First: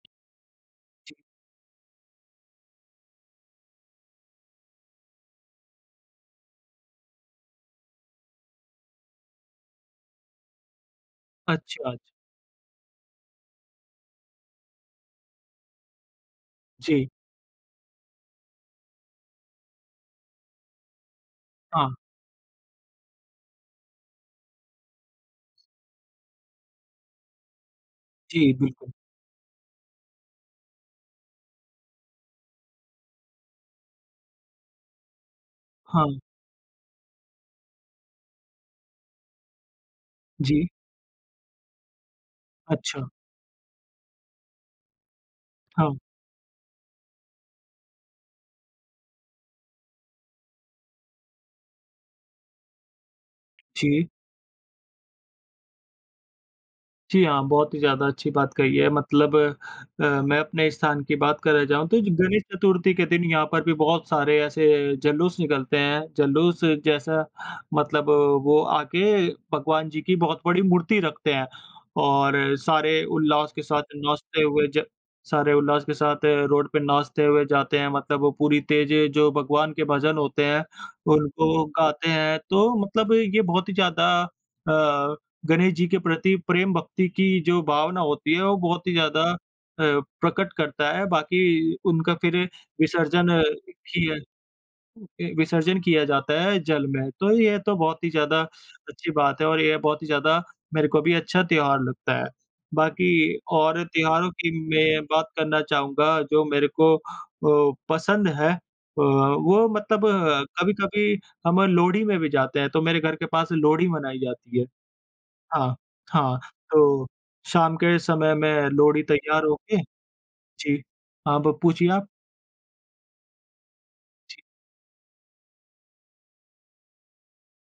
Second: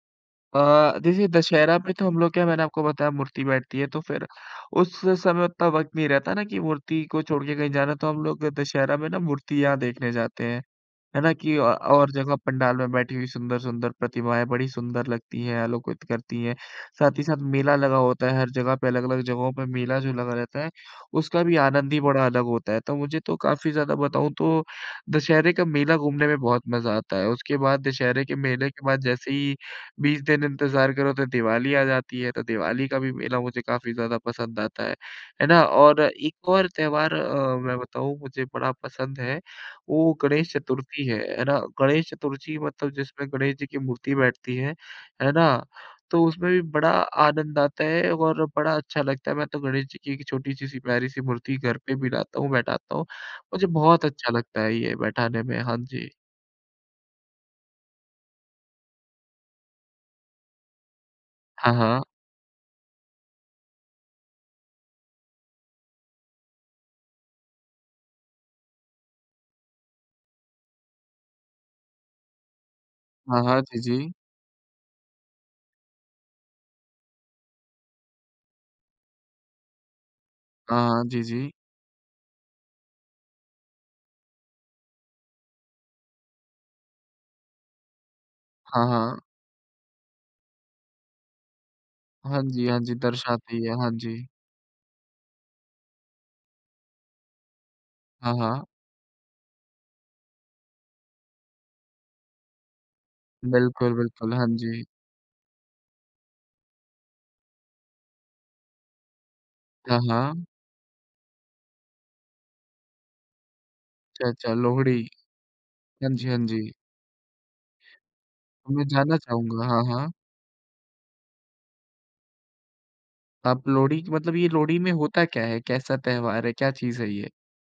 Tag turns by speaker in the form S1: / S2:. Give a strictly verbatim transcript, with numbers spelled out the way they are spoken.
S1: अ,
S2: जी।
S1: देखिए दशहरा पे तो हम लोग क्या है मैंने आपको बताया मूर्ति बैठती है तो फिर उस समय उतना वक़्त नहीं रहता ना की मूर्ति को छोड़ के कहीं जाना है। तो हम लोग दशहरा में ना मूर्तियाँ देखने जाते हैं। है ना
S2: अच्छा,
S1: कि अ,
S2: अच्छा।
S1: और जगह पंडाल में बैठी हुई सुंदर-सुंदर प्रतिमाएँ बड़ी सुंदर लगती हैं, आलोकित करती है।
S2: जी।
S1: साथ ही साथ मेला लगा होता है हर जगह पे, अलग-अलग जगहों पर मेला जो लगा रहता है उसका भी आनंद
S2: हाँ।
S1: ही अलग होता है। तो मुझे तो काफ़ी ज़्यादा बताऊँ तो दशहरे का मेला घूमने में बहुत मज़ा आता है। उसके बाद दशहरे के
S2: जी,
S1: मेले के
S2: बिल्कुल।
S1: बाद जैसे ही बीस दिन इंतजार करो तो दिवाली आ जाती है। तो दिवाली का भी मेला मुझे काफ़ी ज़्यादा पसंद आता है, है ना। और
S2: हाँ।
S1: एक और त्यौहार अ, मैं बताऊँ, मुझे बड़ा पसंद है, वो गणेश
S2: जी।
S1: चतुर्थी है, है ना। गणेश चतुर्थी मतलब
S2: अच्छा।
S1: जिसमें गणेश जी की मूर्ति बैठती है, है ना।
S2: हाँ।
S1: तो उसमें भी बड़ा आनंद आता है और बड़ा अच्छा लगता है। मैं तो गणेश जी की एक छोटी-सी, सी प्यारी-सी मूर्ति घर पे भी लाता हूँ, बैठाता हूँ। मुझे बहुत
S2: जी।
S1: अच्छा लगता है ये बैठाने में। हाँ जी।
S2: जी, हाँ। बहुत ही ज़्यादा अच्छी बात कही है। मतलब अ, मैं अपने स्थान की बात करे
S1: हाँ,
S2: जाऊँ तो
S1: हाँ।
S2: ये गणेश चतुर्थी के दिन यहाँ पर भी बहुत सारे ऐसे जलूस निकलते हैं। जलूस जैसा मतलब वो आ के भगवान जी की बहुत बड़ी मूर्ति रखते हैं। और सारे
S1: हाँ,
S2: उल्लास के
S1: हाँ। जी,
S2: साथ
S1: जी।
S2: नाचते हुए ज सारे उल्लास के साथ अ, रोड पे नाचते हुए जाते हैं। मतलब वो पूरी तेज़ जो भगवान के भजन होते हैं,
S1: हाँ, हाँ। जी, जी।
S2: उनको गाते हैं। तो मतलब ये बहुत ही ज़्यादा अ, गणेश जी के प्रति प्रेम भक्ति की जो भावना होती है वो
S1: हाँ,
S2: बहुत ही
S1: हाँ।
S2: ज़्यादा अ, प्रकट करता है। बाकी उनका फिर
S1: हाँ जी, हाँ जी,
S2: विसर्जन
S1: दर्शाती है। हाँ
S2: किया
S1: जी।
S2: विसर्जन किया जाता है जल में। तो ये तो बहुत ही
S1: हाँ,
S2: ज़्यादा
S1: हाँ।
S2: अच्छी बात है और ये बहुत ही ज़्यादा मेरे को भी अच्छा त्योहार लगता है। बाकी और
S1: बिल्कुल,
S2: त्योहारों
S1: बिल्कुल। हाँ
S2: की
S1: जी।
S2: मैं बात करना चाहूँगा जो मेरे को अ, पसंद है। अ, वो
S1: हाँ,
S2: मतलब
S1: हाँ।
S2: अ, कभी-कभी हम लोहड़ी में भी जाते हैं। तो मेरे घर के पास लोहड़ी मनाई
S1: अच्छा, अच्छा,
S2: जाती है।
S1: लोहड़ी।
S2: हाँ,
S1: हाँ जी, हाँ
S2: हाँ।
S1: जी।
S2: तो शाम के समय में
S1: मैं
S2: लोहड़ी
S1: जानना
S2: तैयार हो
S1: चाहूँगा।
S2: के
S1: हाँ, हाँ।
S2: जी, हाँ, ब पूछिए आप?
S1: आप लोहड़ी की मतलब
S2: जी।
S1: ये लोहड़ी में होता क्या है? कैसा त्यौहार है? क्या चीज़ है ये?